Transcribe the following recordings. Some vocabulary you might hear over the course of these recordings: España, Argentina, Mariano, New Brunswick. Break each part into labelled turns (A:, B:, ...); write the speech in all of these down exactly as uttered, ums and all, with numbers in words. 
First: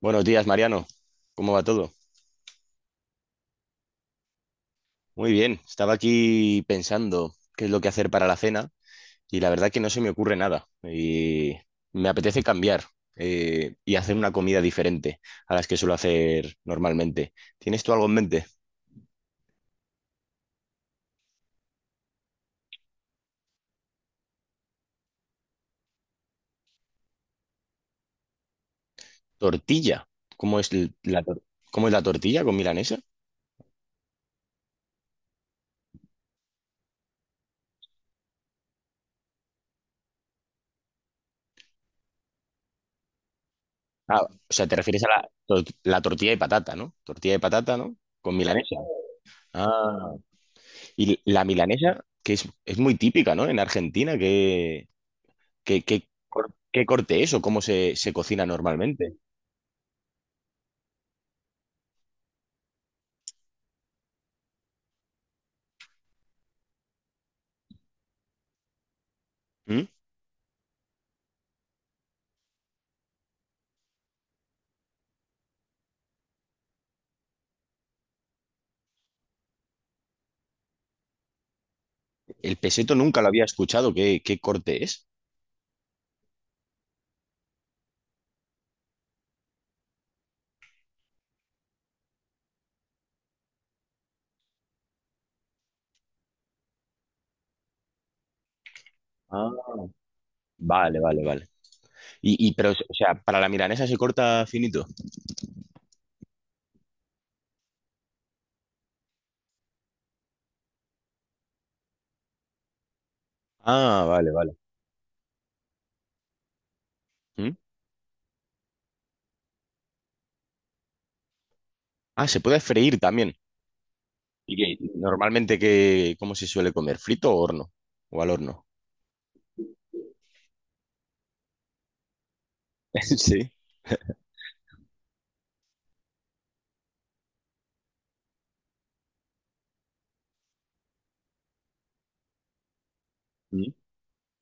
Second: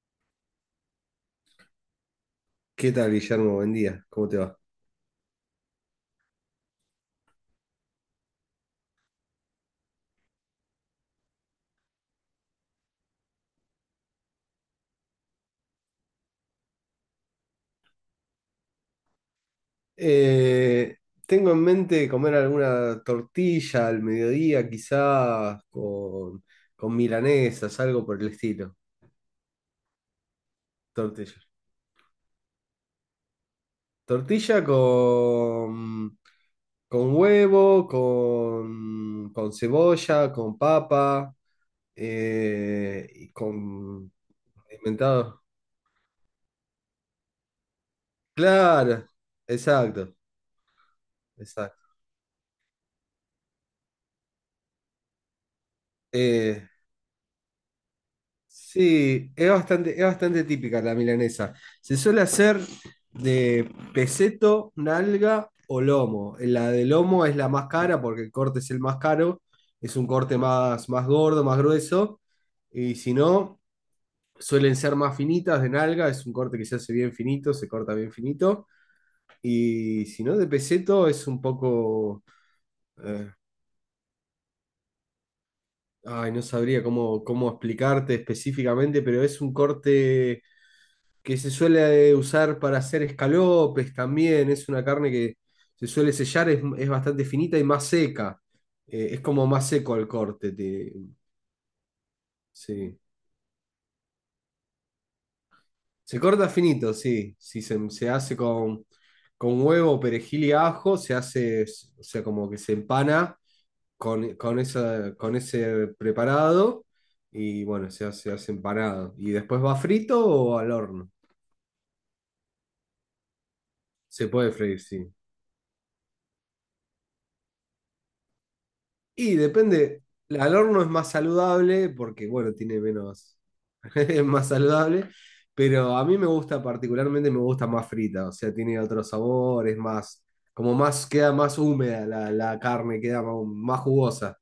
A: Buenos días, Mariano. ¿Cómo va todo?
B: ¿Qué tal, Guillermo? Buen día, ¿cómo te va?
A: Muy bien. Estaba aquí pensando qué es lo que hacer para la cena y la verdad que no se me ocurre nada. Y me apetece cambiar, eh, y hacer una comida diferente a las que suelo hacer normalmente. ¿Tienes tú algo en mente?
B: Eh, Tengo en mente comer alguna tortilla al mediodía, quizás con, con milanesas, algo por el estilo.
A: Tortilla. ¿Cómo es l- la, tor-
B: Tortilla.
A: cómo es la tortilla con milanesa?
B: Tortilla con, con huevo, con, con cebolla, con papa, eh, y con...
A: Ah, o sea, te refieres a la,
B: Inventado.
A: tor- la tortilla de patata, ¿no? Tortilla de patata, ¿no? Con milanesa.
B: Claro,
A: Ah,
B: exacto,
A: y la
B: exacto.
A: milanesa, que es, es muy típica, ¿no? En Argentina. ¿Qué, qué cor-
B: Eh,
A: qué corte es o cómo se, se cocina normalmente?
B: Sí, es bastante, es bastante típica la milanesa. Se suele hacer de peseto, nalga o lomo. La de lomo es la más cara porque el corte es el más caro,
A: ¿Mm?
B: es un corte más, más gordo, más grueso. Y si no, suelen ser más finitas de nalga, es un corte que se hace bien finito, se corta bien finito. Y si no, de peseto es un poco...
A: El peseto nunca lo
B: eh,
A: había escuchado. ¿Qué, qué corte es?
B: ay, no sabría cómo, cómo explicarte específicamente, pero es un corte que se suele usar para hacer escalopes también, es una carne que se suele sellar, es, es bastante finita y más seca, eh, es como más
A: Ah,
B: seco el corte, te-
A: vale, vale, vale. Y, y pero, o
B: sí.
A: sea, para la milanesa se corta finito.
B: Se corta finito, sí, si se, se hace con, con huevo, perejil y ajo, se hace, o sea, como que se empana
A: Ah, vale,
B: con,
A: vale.
B: con, esa, con ese preparado
A: ¿Mm?
B: y bueno, se hace, se hace empanado. Y después va frito o al horno,
A: Ah, se puede freír también.
B: se puede
A: ¿Y qué?
B: freír, sí.
A: Normalmente, qué, ¿cómo se suele comer? ¿Frito o horno? ¿O al horno?
B: Y depende, al horno es más saludable porque, bueno, tiene menos,
A: Sí.
B: es más saludable, pero a mí me gusta particularmente, me gusta más frita, o sea, tiene otro sabor, es más, como más, queda más húmeda la, la carne, queda más,
A: ¿Mm?
B: más jugosa.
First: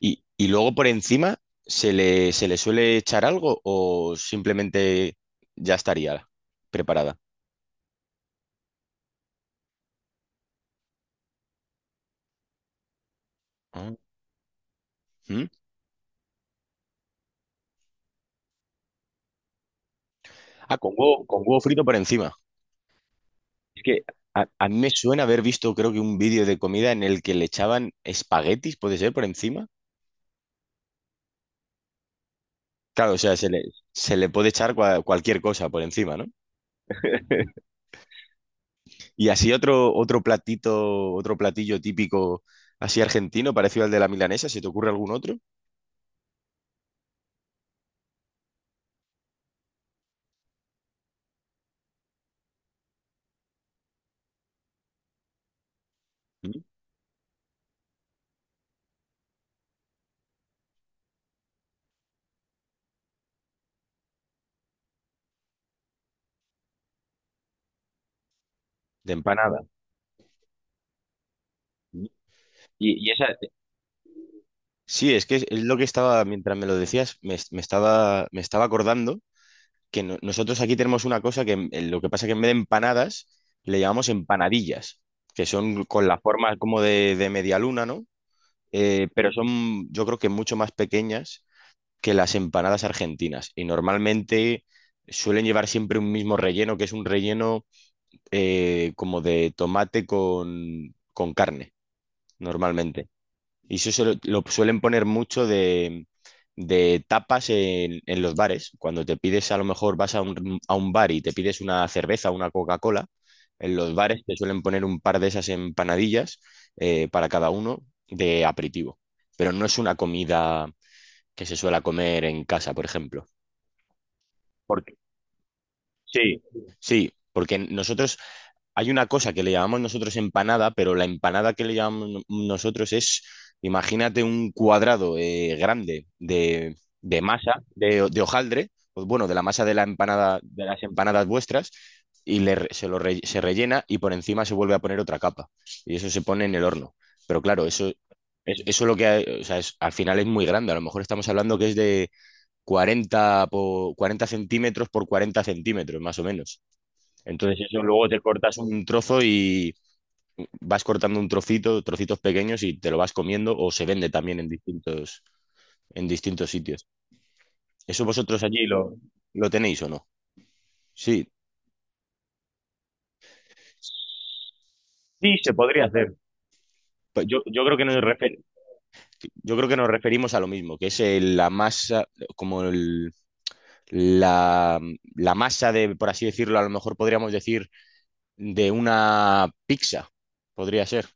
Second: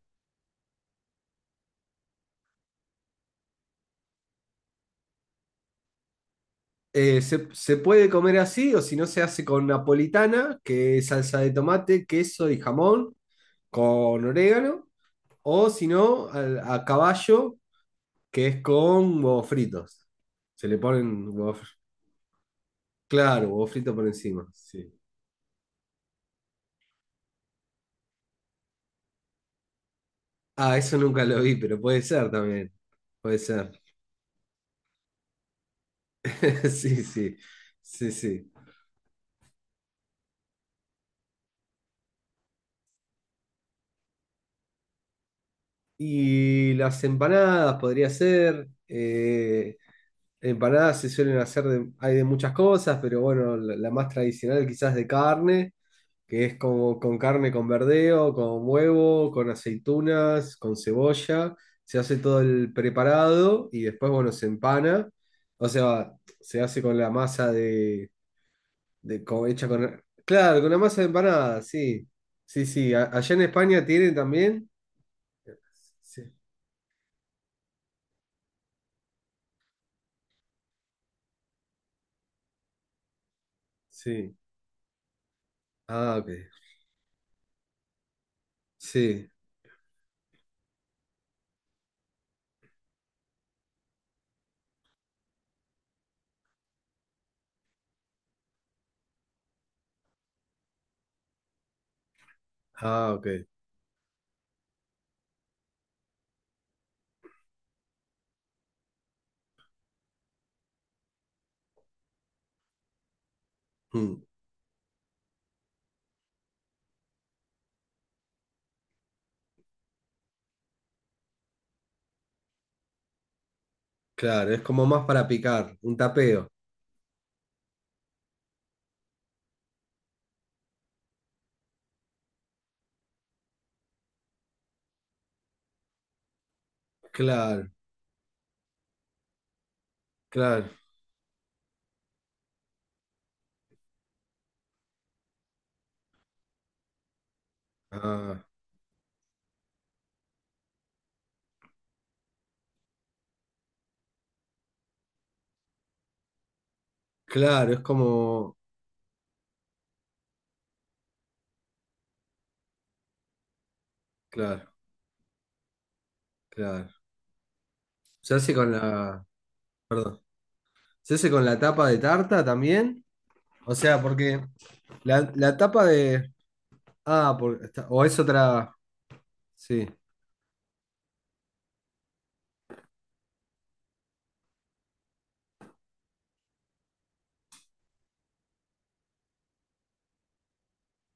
A: Y, y luego por encima se le, se le suele echar algo o simplemente ya estaría preparada.
B: Eh, se, se puede comer así o si no se hace con napolitana, que es salsa de tomate, queso y jamón,
A: Ah.
B: con orégano,
A: ¿Mm?
B: o si no, al- a, caballo, que es con huevos fritos. Se le
A: Ah, con huevo,
B: ponen
A: con
B: huevos.
A: huevo frito por encima.
B: Claro, huevo
A: Es
B: frito
A: que
B: por
A: a,
B: encima.
A: a mí me
B: Sí.
A: suena haber visto, creo que un vídeo de comida en el que le echaban espaguetis, ¿puede ser, por encima?
B: Ah, eso nunca lo vi, pero puede ser también.
A: Claro, o sea,
B: Puede
A: se le,
B: ser.
A: se le puede echar cua- cualquier cosa por encima, ¿no?
B: Sí, sí. Sí, sí.
A: Y así otro, otro platito, otro platillo típico así argentino, parecido al de la milanesa, ¿se te ocurre algún otro?
B: Y las empanadas podría ser. Eh, empanadas se suelen hacer de, hay de muchas cosas, pero bueno, la, la más tradicional quizás de carne, que es
A: Mm.
B: como con carne con verdeo, con huevo, con aceitunas, con cebolla. Se hace todo el preparado y después, bueno, se empana. O sea, se hace con la masa de
A: De
B: De, como
A: empanada.
B: hecha con... Claro, con una masa de empanada,
A: Mm.
B: sí. Sí, sí. A-
A: Y, y esa.
B: allá en España tienen también.
A: Sí, es que es, es lo que estaba,
B: Sí.
A: mientras me lo decías, me, me estaba, me estaba acordando que no- nosotros aquí tenemos una cosa que en- en lo que pasa es que en vez de empanadas le llamamos
B: Sí.
A: empanadillas, que son con
B: Ah,
A: la
B: ok.
A: forma como de, de media luna, ¿no? Eh,
B: Sí.
A: pero son, yo creo, que mucho más pequeñas que las empanadas argentinas y normalmente suelen llevar siempre un mismo relleno, que es un relleno, eh, como de tomate con, con carne, normalmente.
B: Ah, ok.
A: Y eso se lo, lo suelen poner mucho de, de tapas en, en los bares. Cuando te pides, a lo mejor vas a un, a un bar y te pides una cerveza, una Coca-Cola, en los bares
B: Mm.
A: te suelen poner un par de esas empanadillas, eh, para cada uno, de aperitivo. Pero no es una comida que se suela comer en casa, por ejemplo.
B: Claro, es
A: Por-
B: como más para picar, un
A: Sí,
B: tapeo.
A: sí, porque nosotros. Hay una cosa que le llamamos nosotros empanada, pero la empanada que le llamamos no- nosotros es, imagínate, un cuadrado, eh, grande, de, de masa,
B: Claro,
A: de, de hojaldre, pues bueno, de la masa de la empanada, de
B: claro.
A: las empanadas vuestras, y le re- se lo re- se rellena y por encima se vuelve a poner otra capa. Y eso se pone en el horno. Pero claro, eso,
B: Ah,
A: es- eso lo que, hay- o sea, es- al final es muy grande. A lo mejor estamos hablando que es de cuarenta por cuarenta centímetros por cuarenta centímetros, más o menos. Entonces
B: claro, es
A: eso luego te
B: como...
A: cortas un trozo y vas cortando un trocito, trocitos pequeños, y te lo vas comiendo, o se vende también en
B: Claro,
A: distintos, en distintos sitios.
B: claro.
A: ¿Eso
B: ¿Se
A: vosotros
B: hace
A: allí
B: con
A: lo,
B: la...
A: lo tenéis o no?
B: Perdón. ¿Se
A: Sí,
B: hace con la tapa de tarta también? O sea, porque la,
A: sí, se
B: la tapa
A: podría hacer.
B: de...
A: Pues
B: Ah,
A: Yo,
B: por-
A: yo creo que
B: está-
A: nos
B: o es
A: refer-
B: otra...
A: yo creo que
B: Sí.
A: nos referimos a lo mismo, que es el- la masa, como el- la, la masa de, por así decirlo, a lo mejor podríamos decir, de una pizza, podría ser,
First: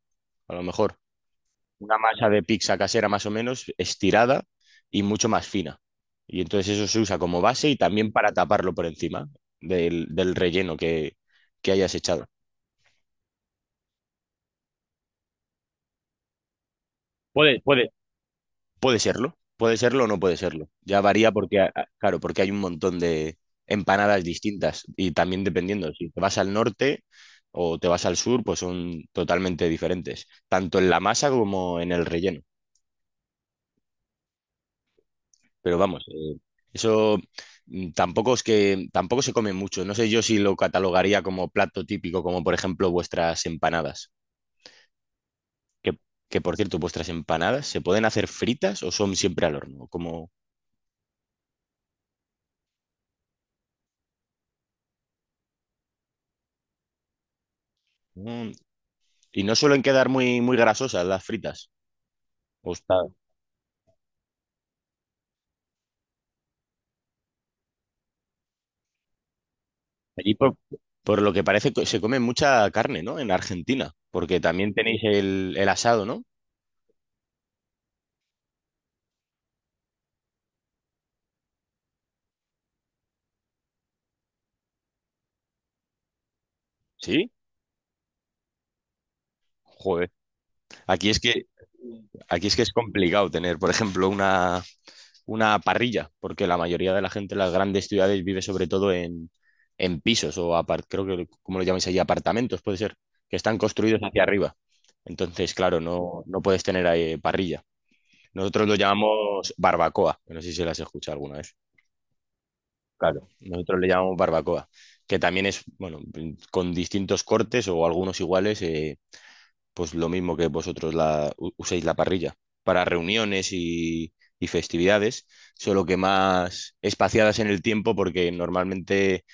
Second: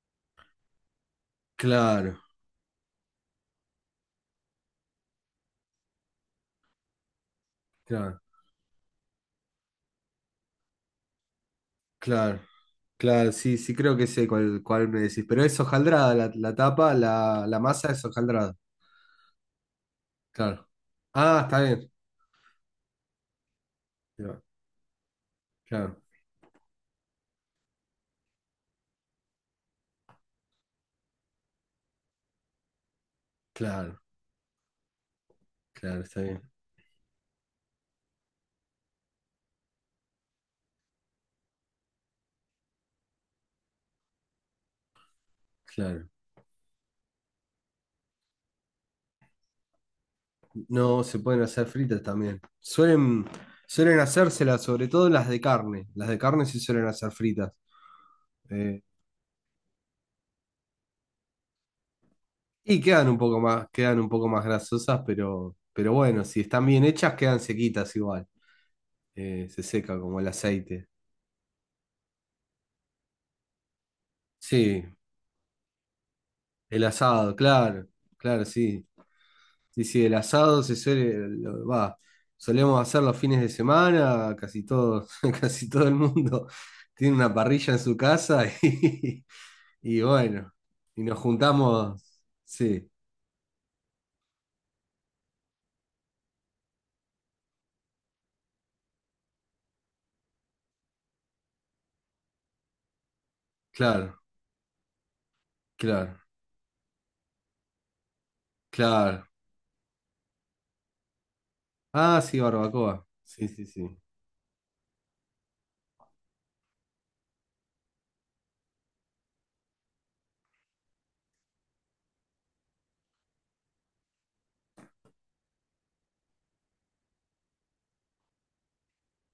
A: a lo mejor. Una
B: Claro,
A: masa de pizza casera más o menos estirada y mucho más fina. Y entonces eso se usa como base y también
B: claro,
A: para taparlo por encima del, del relleno que, que hayas echado.
B: claro. Claro, sí, sí creo que sé cuál, cuál me decís. Pero es hojaldrada la, la tapa, la, la
A: Puede,
B: masa
A: puede,
B: es hojaldrada.
A: puede serlo, puede serlo o no puede serlo.
B: Claro.
A: Ya varía
B: Ah,
A: porque,
B: está
A: ah, ah,
B: bien.
A: claro, porque hay un montón de empanadas
B: Claro,
A: distintas, y también dependiendo,
B: claro,
A: si te vas al norte o te vas al sur, pues son totalmente diferentes, tanto en la masa como en el relleno.
B: claro,
A: Pero
B: claro,
A: vamos,
B: está
A: eh,
B: bien.
A: eso, mm, tampoco es que tampoco se come mucho. No sé yo si lo catalogaría como plato típico, como por ejemplo vuestras empanadas. Que,
B: Claro.
A: que, por cierto, vuestras empanadas se pueden hacer fritas o son siempre al horno, como
B: No, se pueden hacer fritas también. Suelen, suelen hacérselas, sobre todo las de carne. Las de carne sí suelen hacer fritas.
A: mm,
B: Eh,
A: y no suelen quedar muy muy grasosas las fritas. O
B: y
A: está
B: quedan un poco más, quedan un poco más grasosas, pero, pero bueno, si están bien hechas, quedan sequitas igual. Eh, se seca como el
A: allí, por,
B: aceite.
A: por lo que parece, que se come mucha carne, ¿no? En Argentina, porque también
B: Sí,
A: tenéis el, el asado, ¿no?
B: el asado, claro, claro, sí. Sí, sí, el asado se suele, lo- va, solemos hacer los fines de semana, casi todo, casi todo el mundo tiene
A: Sí.
B: una parrilla en su casa y, y
A: Joder.
B: bueno, y
A: Aquí
B: nos
A: es que
B: juntamos,
A: aquí es que es
B: sí,
A: complicado tener, por ejemplo, una una parrilla, porque la mayoría de la gente en las grandes ciudades vive sobre todo en, en pisos o apart- creo que, ¿cómo lo llamáis allí?, apartamentos, puede ser, que están construidos
B: claro,
A: hacia arriba. Entonces, claro,
B: claro,
A: no, no puedes tener ahí parrilla. Nosotros lo
B: claro.
A: llamamos barbacoa, que no sé si las escuchado alguna vez.
B: Ah, sí, barbacoa,
A: Claro,
B: sí, sí,
A: nosotros le
B: sí,
A: llamamos barbacoa, que también es, bueno, con distintos cortes o algunos iguales, eh, pues lo mismo que vosotros la, u- uséis la parrilla para reuniones y, y festividades, solo que más espaciadas en el tiempo porque normalmente,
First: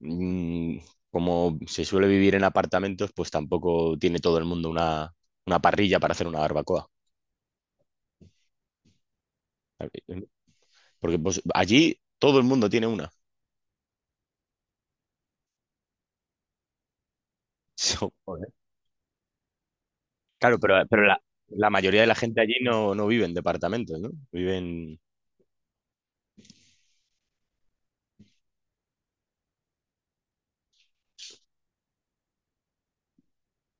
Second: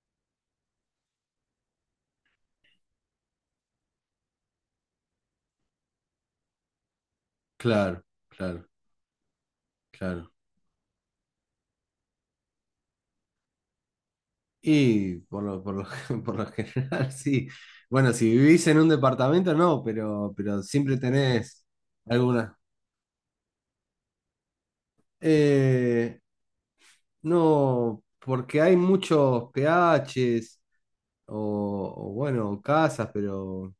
A: mm, como se suele vivir en apartamentos, pues tampoco tiene todo el mundo una, una parrilla para hacer una barbacoa.
B: claro, claro, claro.
A: Porque pues, allí todo el mundo tiene una.
B: Y por lo, por lo, por lo general, sí.
A: So,
B: Bueno, si
A: joder.
B: vivís en un departamento, no, pero,
A: Claro,
B: pero
A: pero,
B: siempre
A: pero la,
B: tenés
A: la mayoría de la gente allí
B: alguna.
A: no, no vive en departamentos, ¿no? Viven.
B: Eh, no, porque hay muchos P H es o, o, bueno, casas, pero,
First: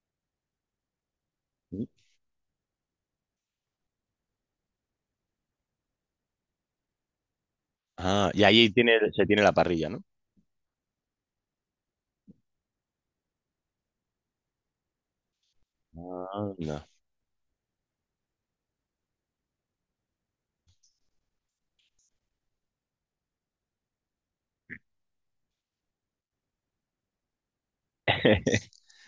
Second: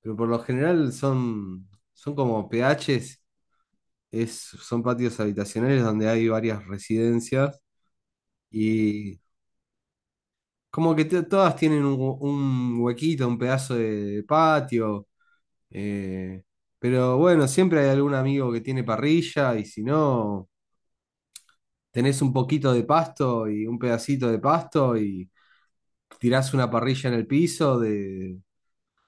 B: pero por lo general son, son como P H es, es, son patios habitacionales donde hay varias residencias
A: Ah, y allí tiene,
B: y
A: se tiene la parrilla, ¿no?
B: como que te- todas tienen un, hu- un huequito, un pedazo de patio. Eh,
A: Ah.
B: pero bueno, siempre hay algún amigo que tiene parrilla y si no, tenés un poquito de pasto y un pedacito de pasto y tirás una parrilla en el piso de...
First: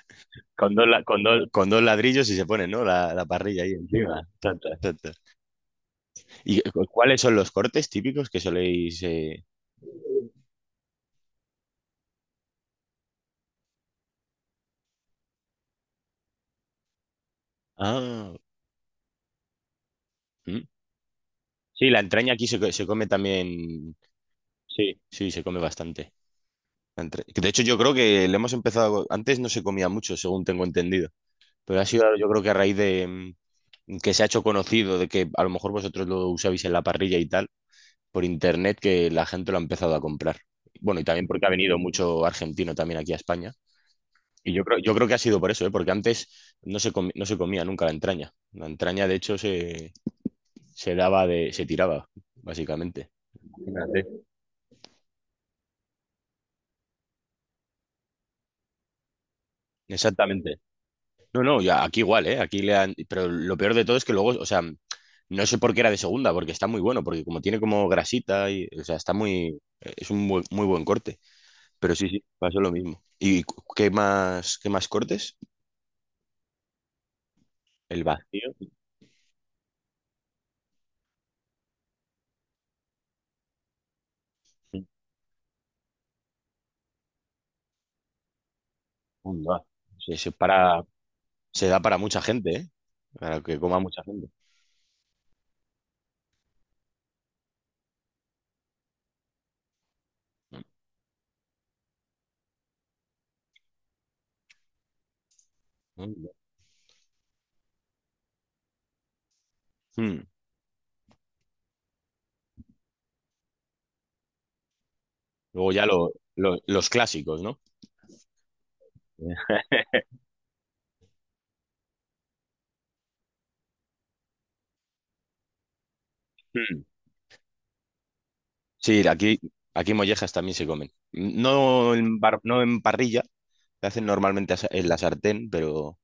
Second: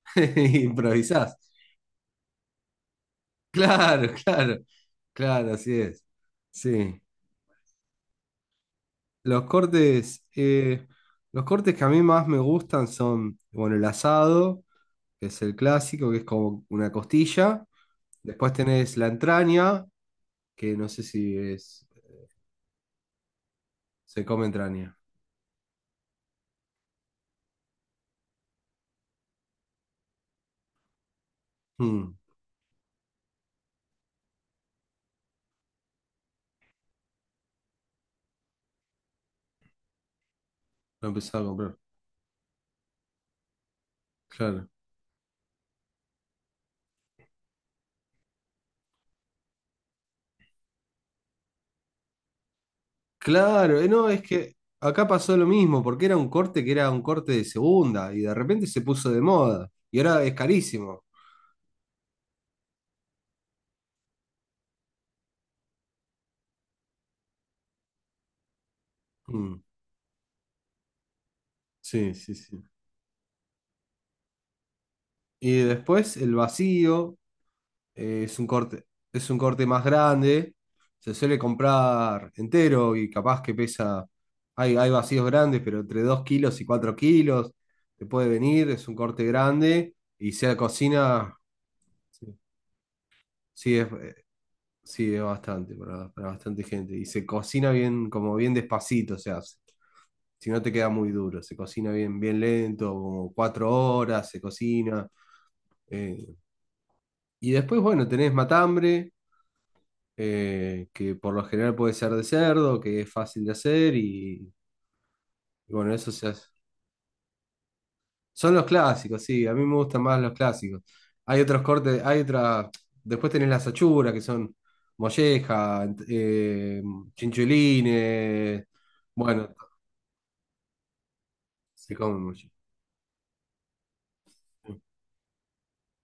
B: y
A: Con dos, la- con
B: improvisás.
A: dos- con dos ladrillos y se pone, ¿no?, La, la parrilla ahí
B: Claro,
A: encima. Ta,
B: claro,
A: ta, ta, ta.
B: claro, así es.
A: ¿Y cu-
B: Sí.
A: cuáles son los cortes típicos que soléis? eh?
B: Los cortes, eh, los cortes que a mí más me gustan son, bueno, el asado, que es el clásico, que es como una costilla.
A: Ah,
B: Después tenés la entraña,
A: mm.
B: que no sé si es.
A: Sí, la entraña aquí se, co- se come también.
B: Se come entraña.
A: Sí, sí, se come bastante. La entra- De hecho, yo creo que le hemos empezado. Antes no se comía mucho, según tengo entendido. Pero ha sido,
B: Mm,
A: yo creo, que a raíz de, mm, que se ha hecho conocido, de que a lo mejor vosotros lo usabais en la parrilla y tal, por internet, que la gente lo ha empezado a comprar. Bueno, y
B: lo
A: también
B: empezaba
A: porque
B: a
A: ha venido
B: comprar.
A: mucho argentino también aquí a España. Y yo
B: Claro.
A: creo, yo creo que ha sido por eso, ¿eh? Porque antes no se comi- no se comía nunca la entraña. La entraña, de hecho, se, se daba de, se tiraba, básicamente.
B: Claro, eh,
A: Fíjate.
B: no, es que acá pasó lo mismo, porque era un corte que era un corte de segunda y de repente se puso de moda y ahora es
A: Exactamente.
B: carísimo.
A: No, no, ya aquí igual, ¿eh? Aquí le han, pero lo peor de todo es que luego, o sea, no sé por qué era de segunda, porque está muy bueno, porque como tiene como grasita y, o sea, está muy,
B: Mm,
A: es un buen- muy buen corte. Pero sí,
B: sí,
A: sí,
B: sí,
A: pasó
B: sí.
A: lo mismo. ¿Y cu- qué más, qué más cortes?
B: Y después el vacío,
A: El
B: eh, es un
A: vacío.
B: corte, es un corte más grande, se suele comprar entero y capaz que pesa, hay, hay vacíos grandes, pero entre dos kilos y cuatro kilos te puede venir, es un corte
A: Onda.
B: grande
A: Se, se
B: y se
A: para,
B: cocina.
A: se da para mucha
B: Sí.
A: gente, ¿eh? Para que
B: Sí,
A: coma
B: es,
A: mucha
B: eh,
A: gente.
B: sí, es bastante para, para bastante gente. Y se cocina bien, como bien despacito, o sea, si no te queda muy duro, se cocina bien, bien lento, como cuatro horas se cocina.
A: Mm.
B: Eh. Y después, bueno, tenés matambre,
A: Mm.
B: eh, que por lo general puede ser de cerdo, que es fácil de hacer, y,
A: Luego
B: y
A: ya
B: bueno, eso
A: lo-
B: se hace.
A: lo- los clásicos, ¿no?
B: Son los clásicos, sí, a
A: Yeah.
B: mí me gustan más los clásicos. Hay otros cortes, hay otras. Después tenés las achuras, que son molleja, ent- eh,
A: Mm.
B: chinchulines.
A: Sí, aquí,
B: Bueno,
A: aquí mollejas también se comen. No
B: se
A: en,
B: comen
A: bar-
B: molleja.
A: no en parrilla, se hacen normalmente, asa- en la sartén, pero,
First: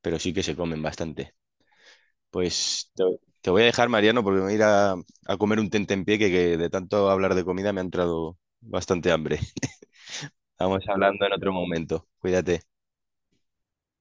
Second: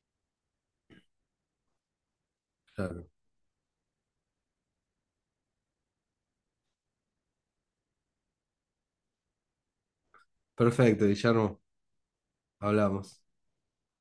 A: pero sí que se comen bastante. Pues te,
B: Claro.
A: te voy a dejar, Mariano, porque me voy a ir a, a comer un tentempié que, que de tanto hablar de comida me ha entrado bastante hambre. Estamos
B: Perfecto,
A: hablando en otro
B: Guillermo,
A: momento. Cuídate.
B: hablamos.